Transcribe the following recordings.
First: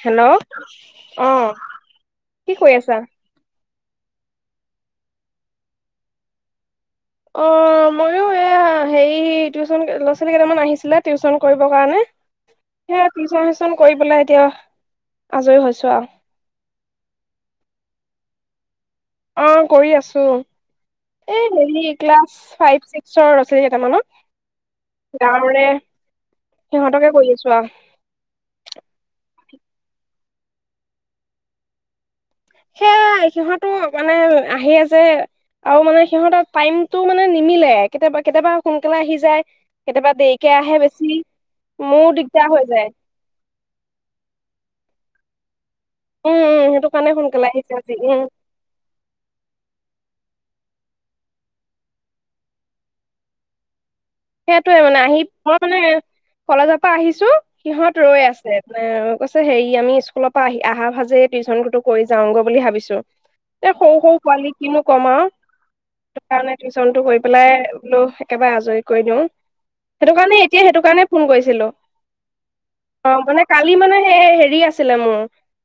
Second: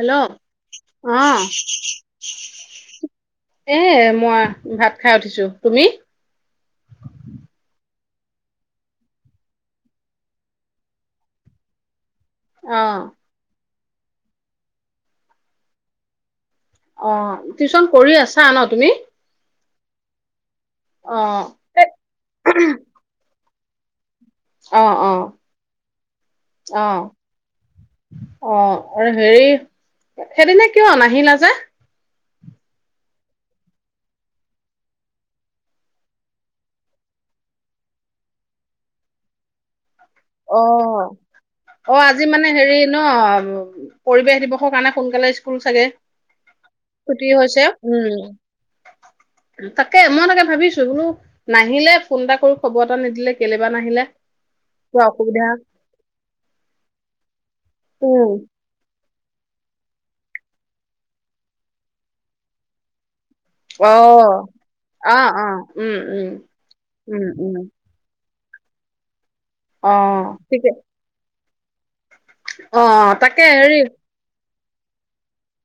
Hello অ কি কৰি আছা এ মই ভাত খাই উঠিছো। তুমি? অ ময়ো এ হেৰি টিউচন, ল'ৰা ছোৱালী কেইটামান আহিছিলে টিউচন কৰিবৰ কাৰণে। অ সেয়া টিউচন চন কৰি পেলাই এতিয়া আজৰি হৈছো আৰু। অ, টিউচন কৰি আছা ন তুমি? অ, কৰি আছোঁ। অ এই হেৰি, ক্লাছ ফাইভ চিক্সৰ অ অ এটামানত। গাঁৱৰে, অ সিহঁতকে কৰি আছোঁ আৰু। অ। আৰু হেৰি, সেইদিনা কিয় নাহিলা যে? সেয়াই। সিহঁতো মানে আহি আছে আৰু মানে সিহঁতৰ টাইমতটো মানে নিমিলে, কেতিয়াবা কেতিয়াবা সোনকালে আহি যায়। কেতিয়াবা দেৰিকে অ, আহে বেছি। অ মোৰো আজি দিগদাৰ মানে হৈ হেৰি যায় ন, পৰিৱেশ দিৱসৰ কাৰণে সোনকালে স্কুল চাগে উম উম সেইটো কাৰণে ছুতি সোনকালে হৈছে, আহিছে আজি উম উম। তাকে মই মানে ভাবিছো বোলো, নাহিলে ফোন এটা কৰো খবৰ এটা নিদিলে, কেলেবা নাহিলে। সেইটোৱে মানে কিবা আহি, অসুবিধা মই মানে কলেজৰ পৰা আহিছো, সিহঁত ৰৈ উম আছে। মানে সে কৈছে হেৰি আমি স্কুলৰ পৰা আহি আহা ভাজেই টিউশচনো কৰি যাওঁগৈ বুলি ভাবিছোঁ। এ অ সৰু সৰু পোৱালি কিনো কম অ আৰু। অ উম সেই উম কাৰণে টিউশচন টো কৰি উম পেলাই উম বোলো একেবাৰে আজৰি কৰি দিওঁ। অ সেইটো কাৰণে এতিয়া ঠিকে সেইটো কাৰণেই ফোন কৰিছিলো। [inaudible] অ তাকে মানে কালি হেৰি মানে সেই হেৰি আছে। ছিলে মোৰ।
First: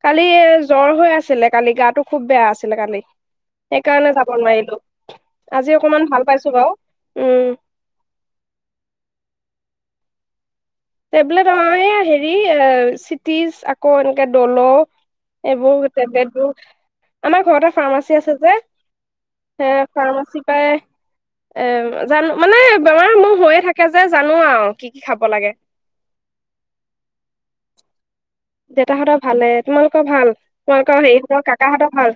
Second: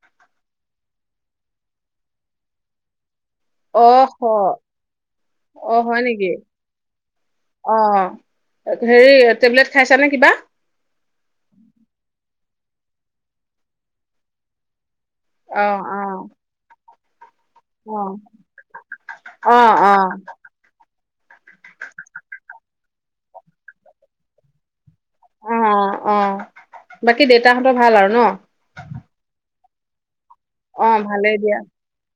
কালি জ্বৰ হৈ আছিলে কালি, গাটো খুব বেয়া আছিলে কালি। অ সেইকাৰণে হ যাব নোৱাৰিলো। অ আজি হয় অকমান নেকি ভাল পাইছো বাৰু। উম। অ হেৰি টেবলেট খাইছা নে কিবা? তেব হেৰি এ, চিটিজ আকৌ এনেকে দল' অ এইবোৰ অ তেবলেট বোৰ আমাৰ ঘৰতে অ ফাৰ্মাচী আছে যে, অ সেই ফাৰ্মাচী পাই, এ জানো মানে বেমাৰ সমূহ হৈয়ে থাকে যে, জানো আৰু। কি কি খাব লাগে অ অ অ বাকী দেউেতাহঁতৰ ভাল আৰু ন। দেতাহঁতৰ ভালে। তোমালোকৰ ভাল? অ তোমালোকৰ ভালেই হেৰিহঁতৰ দিয়া, কাকাহঁতৰ ভাল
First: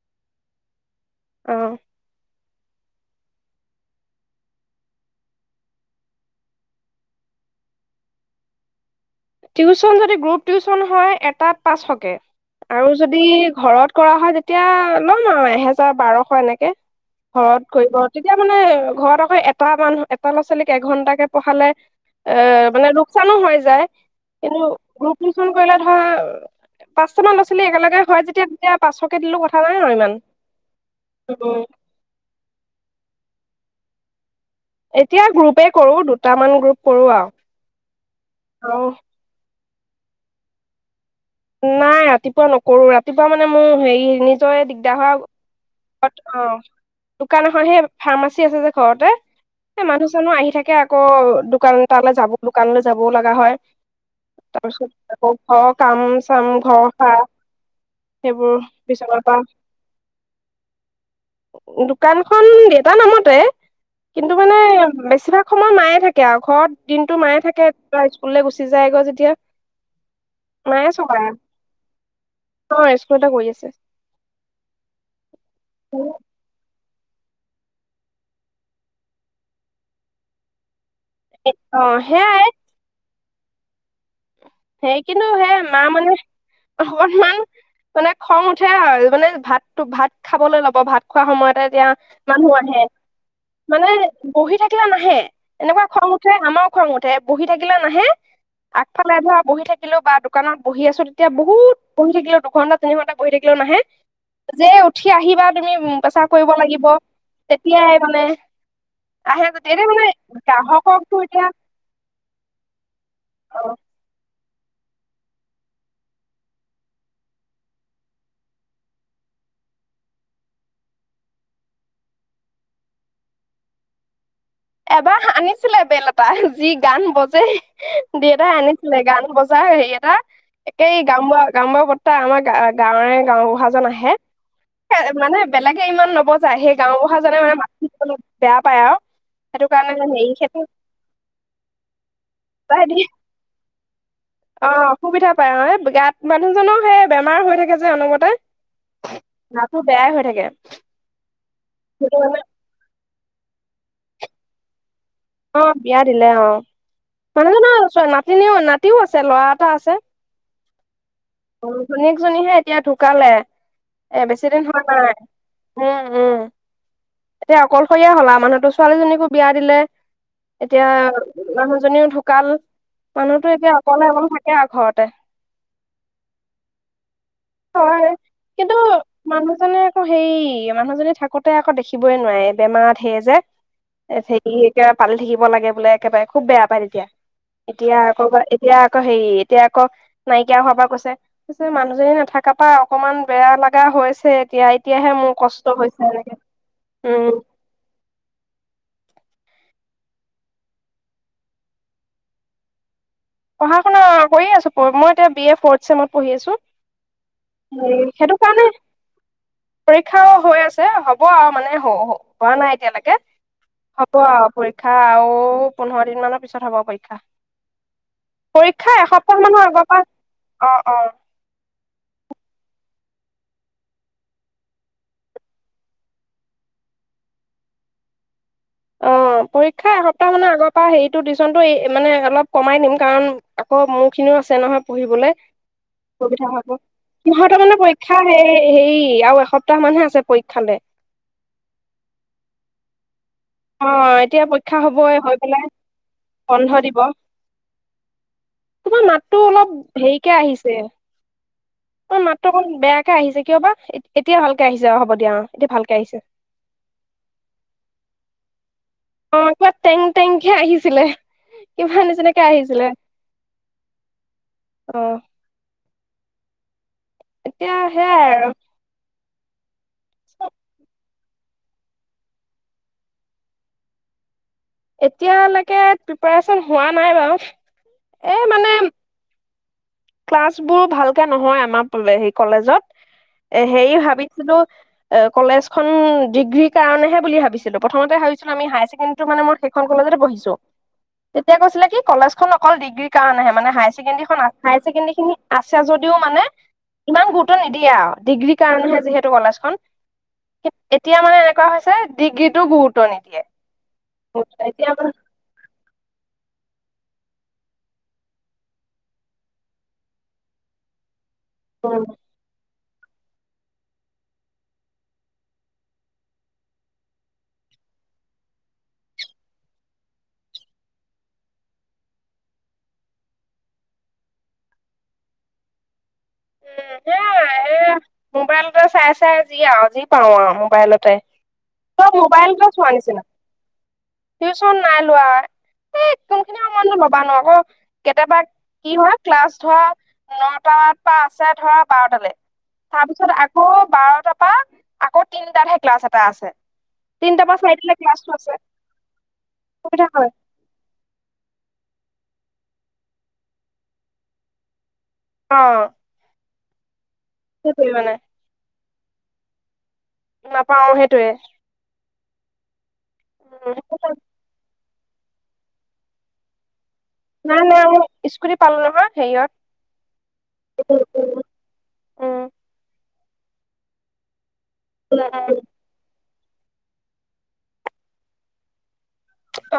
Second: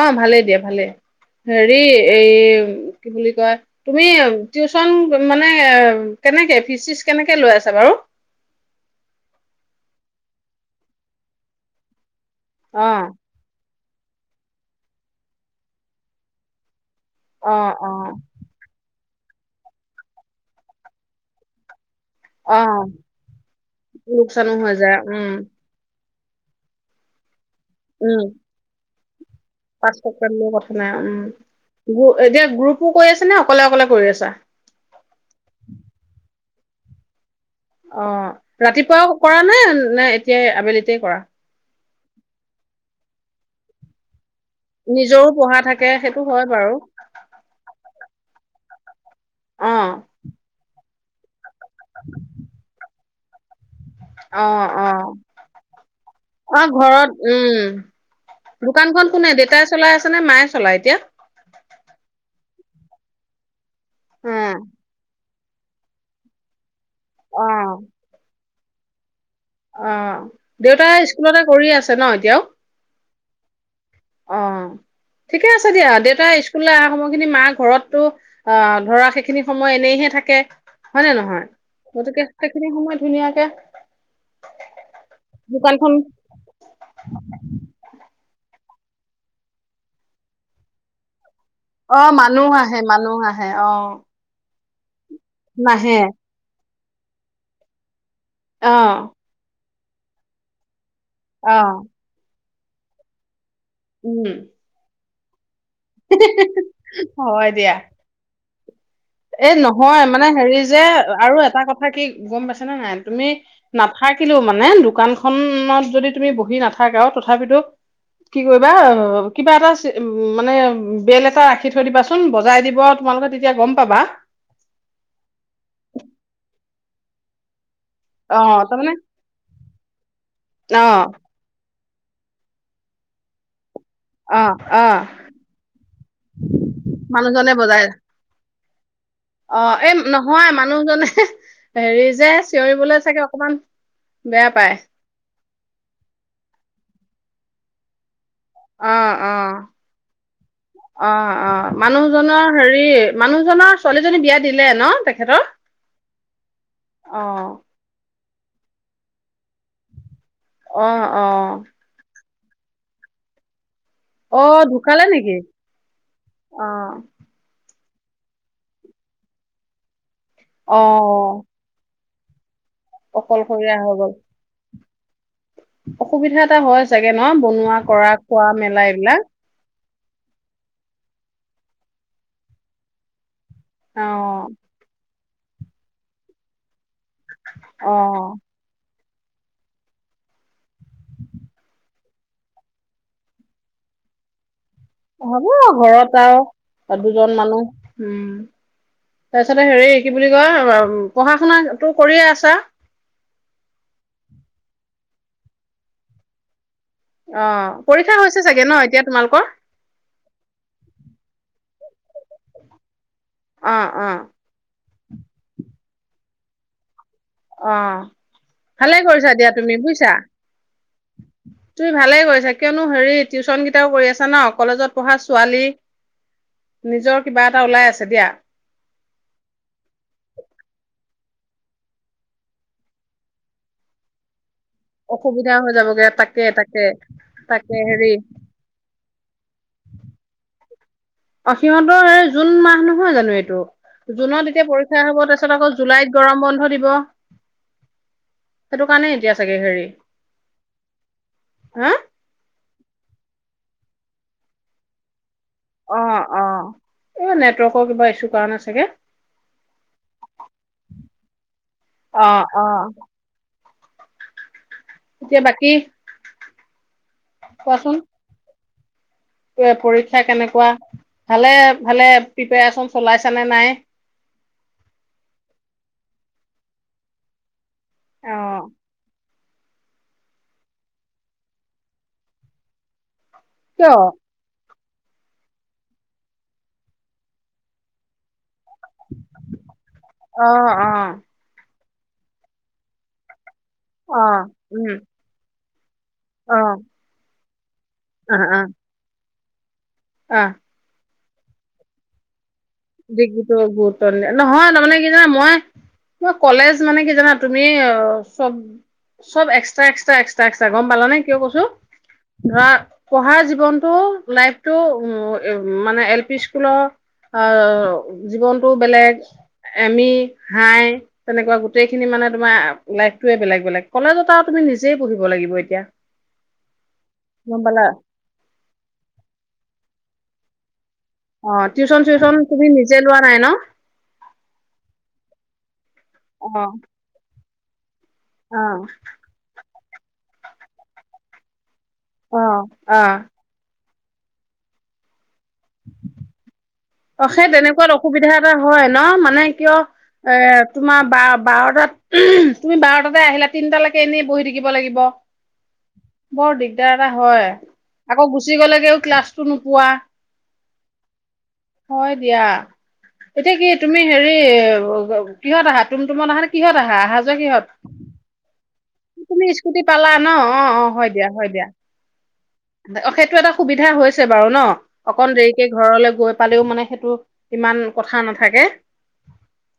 অ ভালেই দিয়া ভালেই। অ হেৰি এই কি বুলি কয়, তুমি টিউচন মানে কেনেকে, ফিজ চিজ কেনেকে লৈ আছা বাৰু? টিউচন যদি গ্ৰুপ টিউচন হয়, এটাত পাঁচশ কে। অ আৰু যদি ঘৰত কৰা হয় তে এতিয়া ল'ম আৰু এহেজাৰ বাৰশ এনেকে অ ঘৰত অ কৰিব তেতিয়া মানে ঘৰত হয় এটা মানুহ এটা ল'ৰা -ছোৱালীক এঘন্টাকে পঢ়ালে অ এহ মানে লোকচানো হৈ যায় লোকচানো কিন্ত হৈ যায় গ্ৰুপ উম টিওচন কৰিলে ভাল পাৰ, পাঁচটামান ল'ৰা -ছোৱালী একেলগে হয় যেতিয়া তেতিয়া পাছত পাঁচৰ কথা নাই, উম গ‌‌ও এতিয়া গ্ৰুপো কৈ আছে নহ অকলে অকলে কৰি আছা। এতিয়া গ্ৰুপে কৰো দুটামান গ্ৰুপ কৰো আৰু অহ ৰাতিপুৱাও কৰা নে? নাই এতিয়াই আবেলিতেই কৰা নাই ৰাতিপুৱা নকৰো ৰাতিপুৱা মানে মোৰ হেৰি নি নিশ্চয় দিগদাৰ নিজৰো পঢ়া থাকে হয়বা?? সেইটো হয় অহ বাৰু দোকানখনহে ফাৰ্মাচী আছে যে ঘৰতে অ' মানুহ চানুহ আহি থাকে আকৌ দোকান তালৈ যাব দোকানলৈ যাবও লগা হয় অহ তাৰপিছত অহ আকৌ ঘৰৰ কাম চাম অহ ঘৰৰ ঘৰত সাৰ উম সেইবোৰ দোকানখন বিচনাৰ কোনে পৰা দেতাই চলাই আছে নে মায়ে চলাই? এতিয়া দোকানখন দেউতাৰ নামতে। কিন্তু মানে অ' বেছিভাগ সময় মায়ে থাকে আৰু ঘৰত দিনটো মায়ে থাকে স্কুললৈ গুচি সিজাই গ যেতিয়া অহ, মায়ে দেউতাই স্কুলতে কৰি আছে নহ এতিয়াও? স্কুলটে কৰি আছে অহ ঠিকে আছে দিয়া দেউতা স্কুললৈ অহা সময় তেলখিন মাৰ ঘৰতো আহ ধৰা সেইখিনি সময় এনেহে থাকে। হয় নে নহয় অ' গতিকে সেয়াই সেইখিনি সময় ধুনীয়া [unintelligible] সেই কিন্তু সে মা মানে অকনমান মানে খং উঠে আৰু মানে ভাতটো ভাত খাবলৈ ল'ব ভাত খোৱা সময়ত এতিয়া অ মানুহ আহে, মানুহ আহে অ মানে বহি থাক [unintelligible] নাহে এনেকুৱা নাহে খং উঠে আমাৰ খং উঠে, বহি থাকিলে নাহে অ [inaudible] শুই থাকিলেও বা দোকানত বহি আছো এতিয়া অ বহুত পঢ়ি থাকিলেও ঘণ্টা তিনিণ্টা বহি থাকি নাহে, উম যে উঠ উঠি আহিবা তুমি পেচাব কৰিব লাগিব, তেতিয়াই মানে আহে এ যেতিয়া এতিয়া নহয়, মানে হেৰি যে, গ্ৰাহককতো আৰু এতিয়া এটা কথা কি গম পাইছা নে নাই, তুমি অ নাথাকিলেও মা নাই, দোকান খনত যদি তুমি বহি নাথাকাও, তথাপিতো কি কৰিবা, কিবা এটা চি মানে বে'ল এটা ৰাখি থৈ দিবাচোন, বজাই দিব আৰু তোমালোকে তেতিয়া গম পাবা। এবাৰ আনিছিলে বেল এটা যি গান বজে! অ দেতাই তাৰমানে আনিছিলে গান বজা হেৰি এটা, অ একে গাম বোৱা, গাম বোৱা বত ত আমাৰ গ গাঁৱে গাওবুঢ়াজন আহে অ অ মানে বেলেগে ইমান নবজায় সেই গাওবুঢ়া জনে মানুহজনে বজাই মানে বেয়া পাইও অ এই নহয় মানুহজনে হেৰি যে বজাই চিঞৰিবলৈ দিয়ে চাগে অকমান বেয়া অ পায় অসুবিধা পায় ন গাত মানুহজনৰও সে বেমাৰ হৈ থাকে যে অনমতে অ অ অ অ সেইটো কাৰণে মানুহজনৰ হেৰি মানুহজনৰ ছোৱালীজনী বিয়াত দিলে ন তাক অ বিয়া দিলে অ অ মানুহজন [unintelligible] তিনিও নাতিও আছে ল'ৰা এটা আছে। অ অ শুনি জনীহে এতিয়া ঢুকালে। এ অ বেছি দিন হোৱা ঢুকালে নাই। নেকি উম উম অ এতিয়া অকল সৈয়া হলা মানুহতো ছোৱালীজনীকো বিয়া দিলে। অ এতিয়া মানুহজনীওঢ কাল মানুহতো এতিয়া অকলশৰীয়া হৈ অকলে গল অকলে থাকে আৰু ঘৰত ত অসুবিধা এটা হয় চাগে ন বনোৱা হয় কৰা খোৱা কিন্তু মেলা এইবিলাক মানুহজনে আকৌ হেই মানুহজী থাকো ততে আকৌ দেখিবই নোৱাৰে বেমাৰত সে যে অ সে এতিয়া পালে থাক লাগে বোলে একেবাৰে খুব বেয়া পায় তেতিয়া অ এতিয়া আকৌ এতিয়া আক হেৰি এতিয়া আকৌ নাইকিয়া হোৱাৰ পৰা কৈছে সেইটোৱে মানুহজনী নাথাকে তাপা অকমান বেয়া লগা হৈছে এতিয়া এতিয়াহে মোৰ হ'ব কষ্ট হৈছে ঘৰত এনেকে আৰু উম দুজন মানুহ উম তাৰপিছতে হেৰি কি বুলি কয় পঢ়া শুনা টো কৰিয়ে আছা পঢ়া শুনা কৰিয়ে আছো মই বি এ ফৰথ চেমত পঢ়ি আছো অ উ পৰীক্ষা সেইটো হৈছে চাগে কাৰণে ন এতিয়া তোমালোকৰ পৰীক্ষাও হৈ আছে হ'ব আৰু মানে হোৱা নাই এতিয়ালৈকে অ অ হ'ব আৱ পৰীক্ষা পৰীক্ষা আৰু পোন্ধৰ দিন মানৰ পিছত হ'ব পৰীক্ষা অ ভালে পৰীক্ষা কৰিছা এসপ্তাহ দিয়া মানৰ তুমি আগৰ পৰা বুজিছা অ অ তুমি ভালে কৰিছা কিয়নো হেৰি টিউচন কেইটাও কৰি আছা ন কলেজত পঢ়া ছোৱালী নিজৰ কিবা এটা ওলাই আছে দিয়া অ পৰীক্ষা এসপ্তাহ মানৰ আগৰ পৰা হেৰিটো টিউচনটো মানে অলপ কমাই নিম কাৰণ আকৌ মোৰ খিনিও আ আছে নহয় পঢ়িবলৈ অসুবিধা হৈ যাবগে তাকে অসুবিধা হ'ব তাকে সিহঁতৰ মানে পৰীক্ষা হে হেৰী কি এখ অসীমত স জুন মাহ নহ নহ জানো এইটো অ এতিয়া জুনত পৰীক্ষা হ'বই হ'ব হৈ তাৰপিছত পেলাই আকৌ জুলাইত গৰম বন্ধ দিব সেইটো তোমাৰ কাৰণে এতিয়া মাতটো চাগে অলপ হেৰি হেৰিকে আহিছে হা তোমাৰ মাতটো অকণ বেয়াকে আহিছে কিয় বা এতিয়া ভালকে আহিছে অ হব দিয়া অ এতিয়া ভালকে অ আহিছে অ এইবাৰ নেটৱৰ্কৰ কিবা ইচু দ কাৰণে ছাগে অ কিবা টেং টেংহে আহিছিলে কিবা অ নিচিনাকে অ আহিছিলে অ এতিয়া বাকী এতিয়া কোৱাচোন সেয়াই আৰু পৰীক্ষা কেনেকুৱা ভালে ভালে প্ৰিপৰেচন চলাইছানে নাই? এতিয়ালৈকে প্ৰিপাৰচন হোৱা নাই বাৰু। অ এ মানে ক্লাছবোৰ ভালকে নহয় আমাৰ ফালে সেই কলেজত। এ কিয় হেৰি অ ভাবিছিলোঁ এ কলেজ খন ডিগ্ৰী কাৰণেহে বুলি ভাবিছিলোঁ, প্ৰথমতে ভাবিছিলোঁ আমি হায়ছেকেণ্ডৰী মানে মোৰ সেইখন কলেজতে পঢ়িছিলোঁ, অ তেতিয়া কৈছিলে কি কলেজখন অকল ডিগ্ৰীৰ কাৰণহে, মানে অ হাইছেচেকণ্ডাৰীখন উম হায়ছেকেণ্ডৰীখিনি আছে যদিও মানে অ ইমান গুৰুত্ব নিদিয়ে আৰু, অ অ ডিগ্ৰীৰ কাৰণেহে যিহেত এইটো কলেজখন অ'। এতিয়া মানে এনেকুৱা হৈছে ডিগ্ৰী ডিগ্ৰীটো গুৰুত্ব নিদিয়ে, নহয় এতিয়া তাৰমানে কি মানে জানা মই মই কলেজ মানে কি জানা তুমি চব চব এক্সট্ৰা এক্সট্ৰা এক্সট্ৰা এক্সট্ৰা, গম পালা নে? কিয় কৈছো উম ধৰা পঢ়াৰ জীৱনতটো লাইফতটো উ, মানে এল পি স্কুলৰ অ', জীৱনটো বেলেগ এম ই হাই তেনেকুৱা গোটেইখিনি মানে তোমাৰ লাইফটোৱে বেলেগ বেলেগ, কলেজত আৰু তুমি নিজেই পঢ়িব লাগিব এতিয়া। উম, সেয়া গম পালা মোবাইলতে চাই চাই যি আৰু যি। পৰ মোবাইলত অ', টিউচন চিউচন তুমি নিজে লোৱা নিচিনা নাই ন? [inaudible] এই অ কোনখিনি সময়ত নো ম'বাইল লও অ', কেতিয়াবা অ কি হয় ক্লাছ ধৰ নটা। আছে ধৰা পাৰতালে অ অ তাৰপিছত আকৌ বাৰটাৰ পৰা আকৌ তিনটাতহে ক্লাছ এটা আছে। অ', তিনটাৰ সেই পৰা তেনেকুৱাত চাৰিটালে অসুবিধা ক্লাছটো আছে এটা হয় ন মানে কিয় সুবিধা হয় এ তোমাৰ বা বাৰটাত তুমি বাৰটাতে আহিলা তিনটালৈকে এনেই বহি থাকিব লাগিব। অ', বৰ দিগদাৰ হয়, সেইটোৱে মানে আকৌ গুচি গ'লেগেও। ক্লাছটো নোপোৱা। নাপাও সেইটোয়ে হয় দিয়া এতিয়া কি উম, তুমি হেৰি কিহত আহা তমটোমত আহা নে কিহত আহা অহা যোৱা নাই কিহত নাই স্কুতিত তুমি স্কুটি পালা ন অ অ হয় দিয়া হয় দিয়া। উম এইটো এটা সুবিধা হৈছে বাৰু ন অকন দেৰিকে ঘৰলৈ গৈ পালেও মানে সেইটো ইমান কথা নাথাকে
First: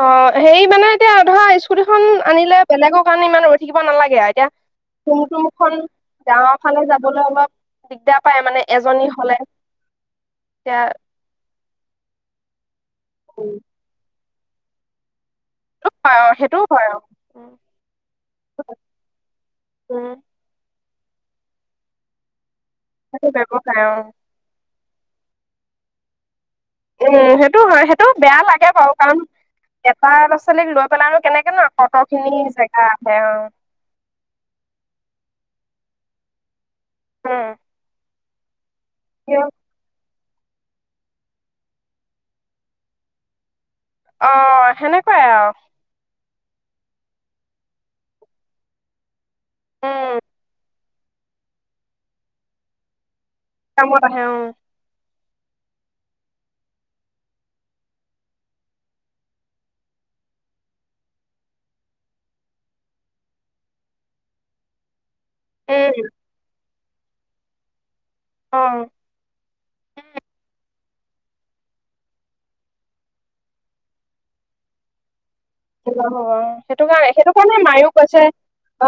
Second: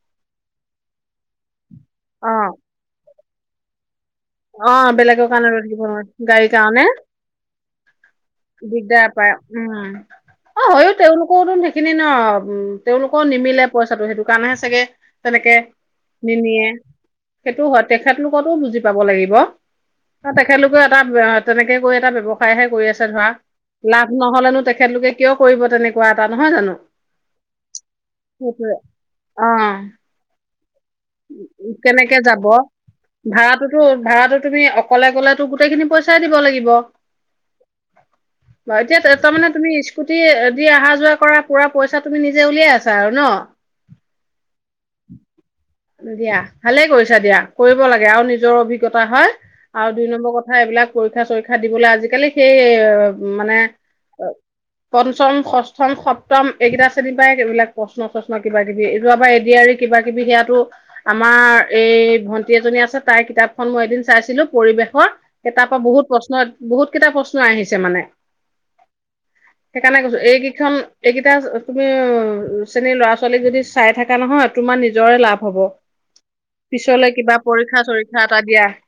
অ হেৰি মানে এতিয়া ধৰা স্কু তি খন অ আনিলে বেলেগক কাৰণে ইমান ৰৈ থিব নালাগে আৰু এতিয়া অ তুম বেলেগৰ কাৰণে ৰৈ তুমখন থাকিব নোৱাৰো গাড়ীৰ গাঁৱৰ ফালে কাৰণে যাবলৈ অলপ দিগদাৰ পায় মানে এজনী দিগদাৰ হলে পায় উম অ এতিয়া হয়ো তেওঁলোকৰওতম সেইখিনি নম তেওঁওলোকৰ নিমিলে পইচাটো সেইটো দোকানে চাগে তেনেকে হয় অ সেইটোও নিনিয়ে হয় অ সেইটো হয় তেখেতলোককো বুজি যাব লাগিব উম তাত একে লোক এটা তেনেকে কৈ এটা ব্যৱস্থা তাইহে কৰি আছে ধৰা সেইটো ব্যৱসায় অ লাভ নহলেনো তেখেতলোকে কিয় কৰিব তেনেকুৱা এটা নহয় জানো উম সেইটো হয় সেইটো বেয়া লাগে সেইটোৱে বাৰু কাৰণ এটা [unintelligible] ন উ কত কেনেকে খিনি যাব জেগা আহে অ ভাড়াতো ভাড়া তুমি অকলে গলেতো গোটেইখিনি পইচাই দিব লাগিব হম এতিয়া তাৰমানে তুমি্ দি অহা যোৱা কৰা পুৰা পইচা তুমি নিজে উলিয়াই আছা আৰু ন অ সেনেকুৱাই আৰু দিয়া ভালে কৰিছা দিয়া কৰিব লাগে আৰু নিজৰ অভিজ্ঞতা হয় আৰু দুই উম নম্বৰ কথা এইবিলাক পৰীক্ষা চৰীক্ষা দিবলৈ আজিকালি সেই মানে কামত আহে অ পঞ্চম ষষ্ঠম সপ্তম এইকেইটা শ্ৰেণীৰ পৰা এইবিলাক প্ৰশ্ন চশ্ন কিবা কিবি এইটো আৰ এডি এৰি কিবা কিবি সেয়াটো আমাৰ এই ভন্টি এজনী আছে তাইৰ কিতাপখন মই এদিন চাইছিলো পৰিৱেশৰ কে তাৰপৰা পৰা বহুত উম প্ৰশ্ন বহুত কেইটা প্ৰশ্ন আহিছে মানে উম সেইকাৰণে কৈছো এইকেইখন এইকেইটা তুমি শ্ৰেণীৰ ল'ৰা ছোৱালীক যদি চাই থাকা নহয় তোমাৰ নিজৰে লাভ হ'ব সেইটো পিছলে কাৰণে সেইটো কিবা কাৰণে পৰীক্ষা মায়ো চৰীক্ষা কৈছে এটা দিয়া অ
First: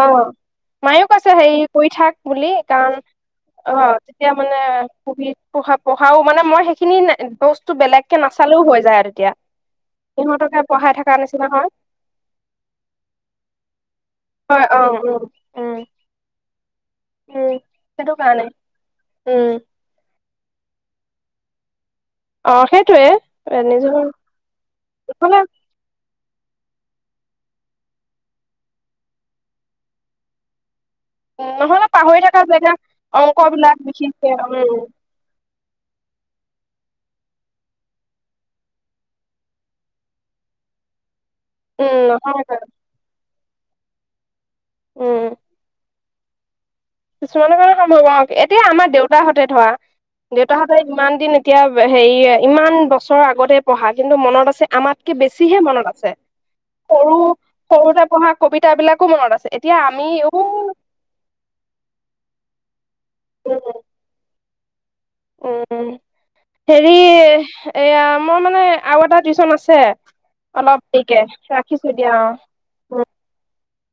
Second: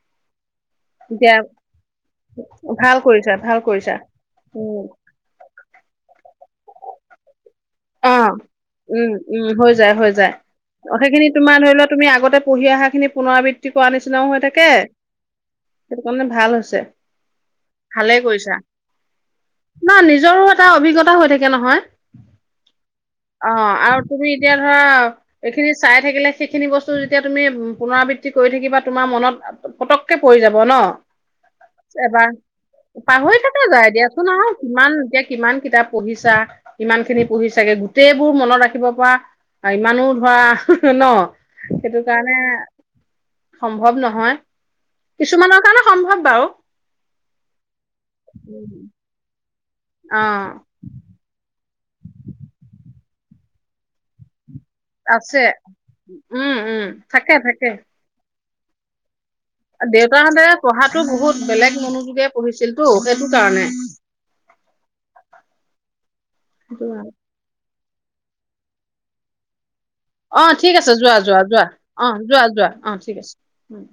মায়েও কৈছে দিয়া হেৰি কৰি থাক বুলি কাৰণ ভাল কৰিছা ভাল অ কৰিছা তেতিয়া মানে উম। পঢ়ি পঢা পঢ়াও মানে মই খিনি বেলেগ কে অ'। নাচালেও হৈ যায় আৰু উম তেতিয়া উম হৈ যায় হৈ যায়। সিহঁতকে পঢ়াই অ' থকা সেইখিনি নিচিনা তোমাৰ হয় ধৰি লোৱা তুমি আগতে পঢ়ি অহা খিনি পুনৰাবৃত্তি কৰ নিচিনাও হৈ হয় থাকে অ উম উম সেইটো কাৰণে ভাল হৈছে উম সেইটো ভালে কাৰণে কৰিছা উম ন নিজ নিজৰো এটা অভিজ্ঞতা হৈ থাকে নহয় অ সেইটোয়ে অ নিজৰ আৰু তুমি এতিয়া ধৰা নহলে এইখিনি চাই থাকিলে সেইখিনি বস্তু যেতিয়া তুমি পুনৰাবৃত্তি কৰি থাকিবা তোমাৰ মনত পতককে পৰি যাব ন নহলে পাহৰি এবাৰ থকা জেগা অংক পাহৰি থাকা বিলাক যায় বিশেষকে দিয়াচোন আহ উম কিমান এতিয়া কিমান কিতাপ পঢ়িছা ইমান খিনি পঢ়ি চাগে গোটেইবোৰ মনত ৰাখিব পৰা ইমানো ধৰা ন সেইটো কাৰণে উম সম্ভৱ নহয় কিছুমানৰ কাৰণে সম্ভৱ বাাৰু কিছুমান কা ব এতিয়া আমাৰ দেউতাহঁতে ধৰ অ দেউতাহঁতে ইমান দিন এতিয়া হেৰি ইমান বছৰৰ আগতে পঢ়া কিন্তু মনত আছে আমাতকে আছে বেছিহে মনত আছে উম উম সৰু থাকে সৰুতে পঢ়া কবিতাবিলাকো মনত আছে এতিয়া আমি উ দেউতাৰাহঁতেৰে পঢ়াতো বহুত বেলেগ মনোযোগে পঢ়িছিল অ হেতু কাৰনে উম সেইটো হেৰি কাৰণে। এয়া মই মানে আৰু এটা টিউচন আছে অ ঠিক অলপ আছে যোৱা দেৰিকে যোৱা যোৱা ৰাখিছো অ দিয়া যোৱা যোৱা অ ঠিক আছে উম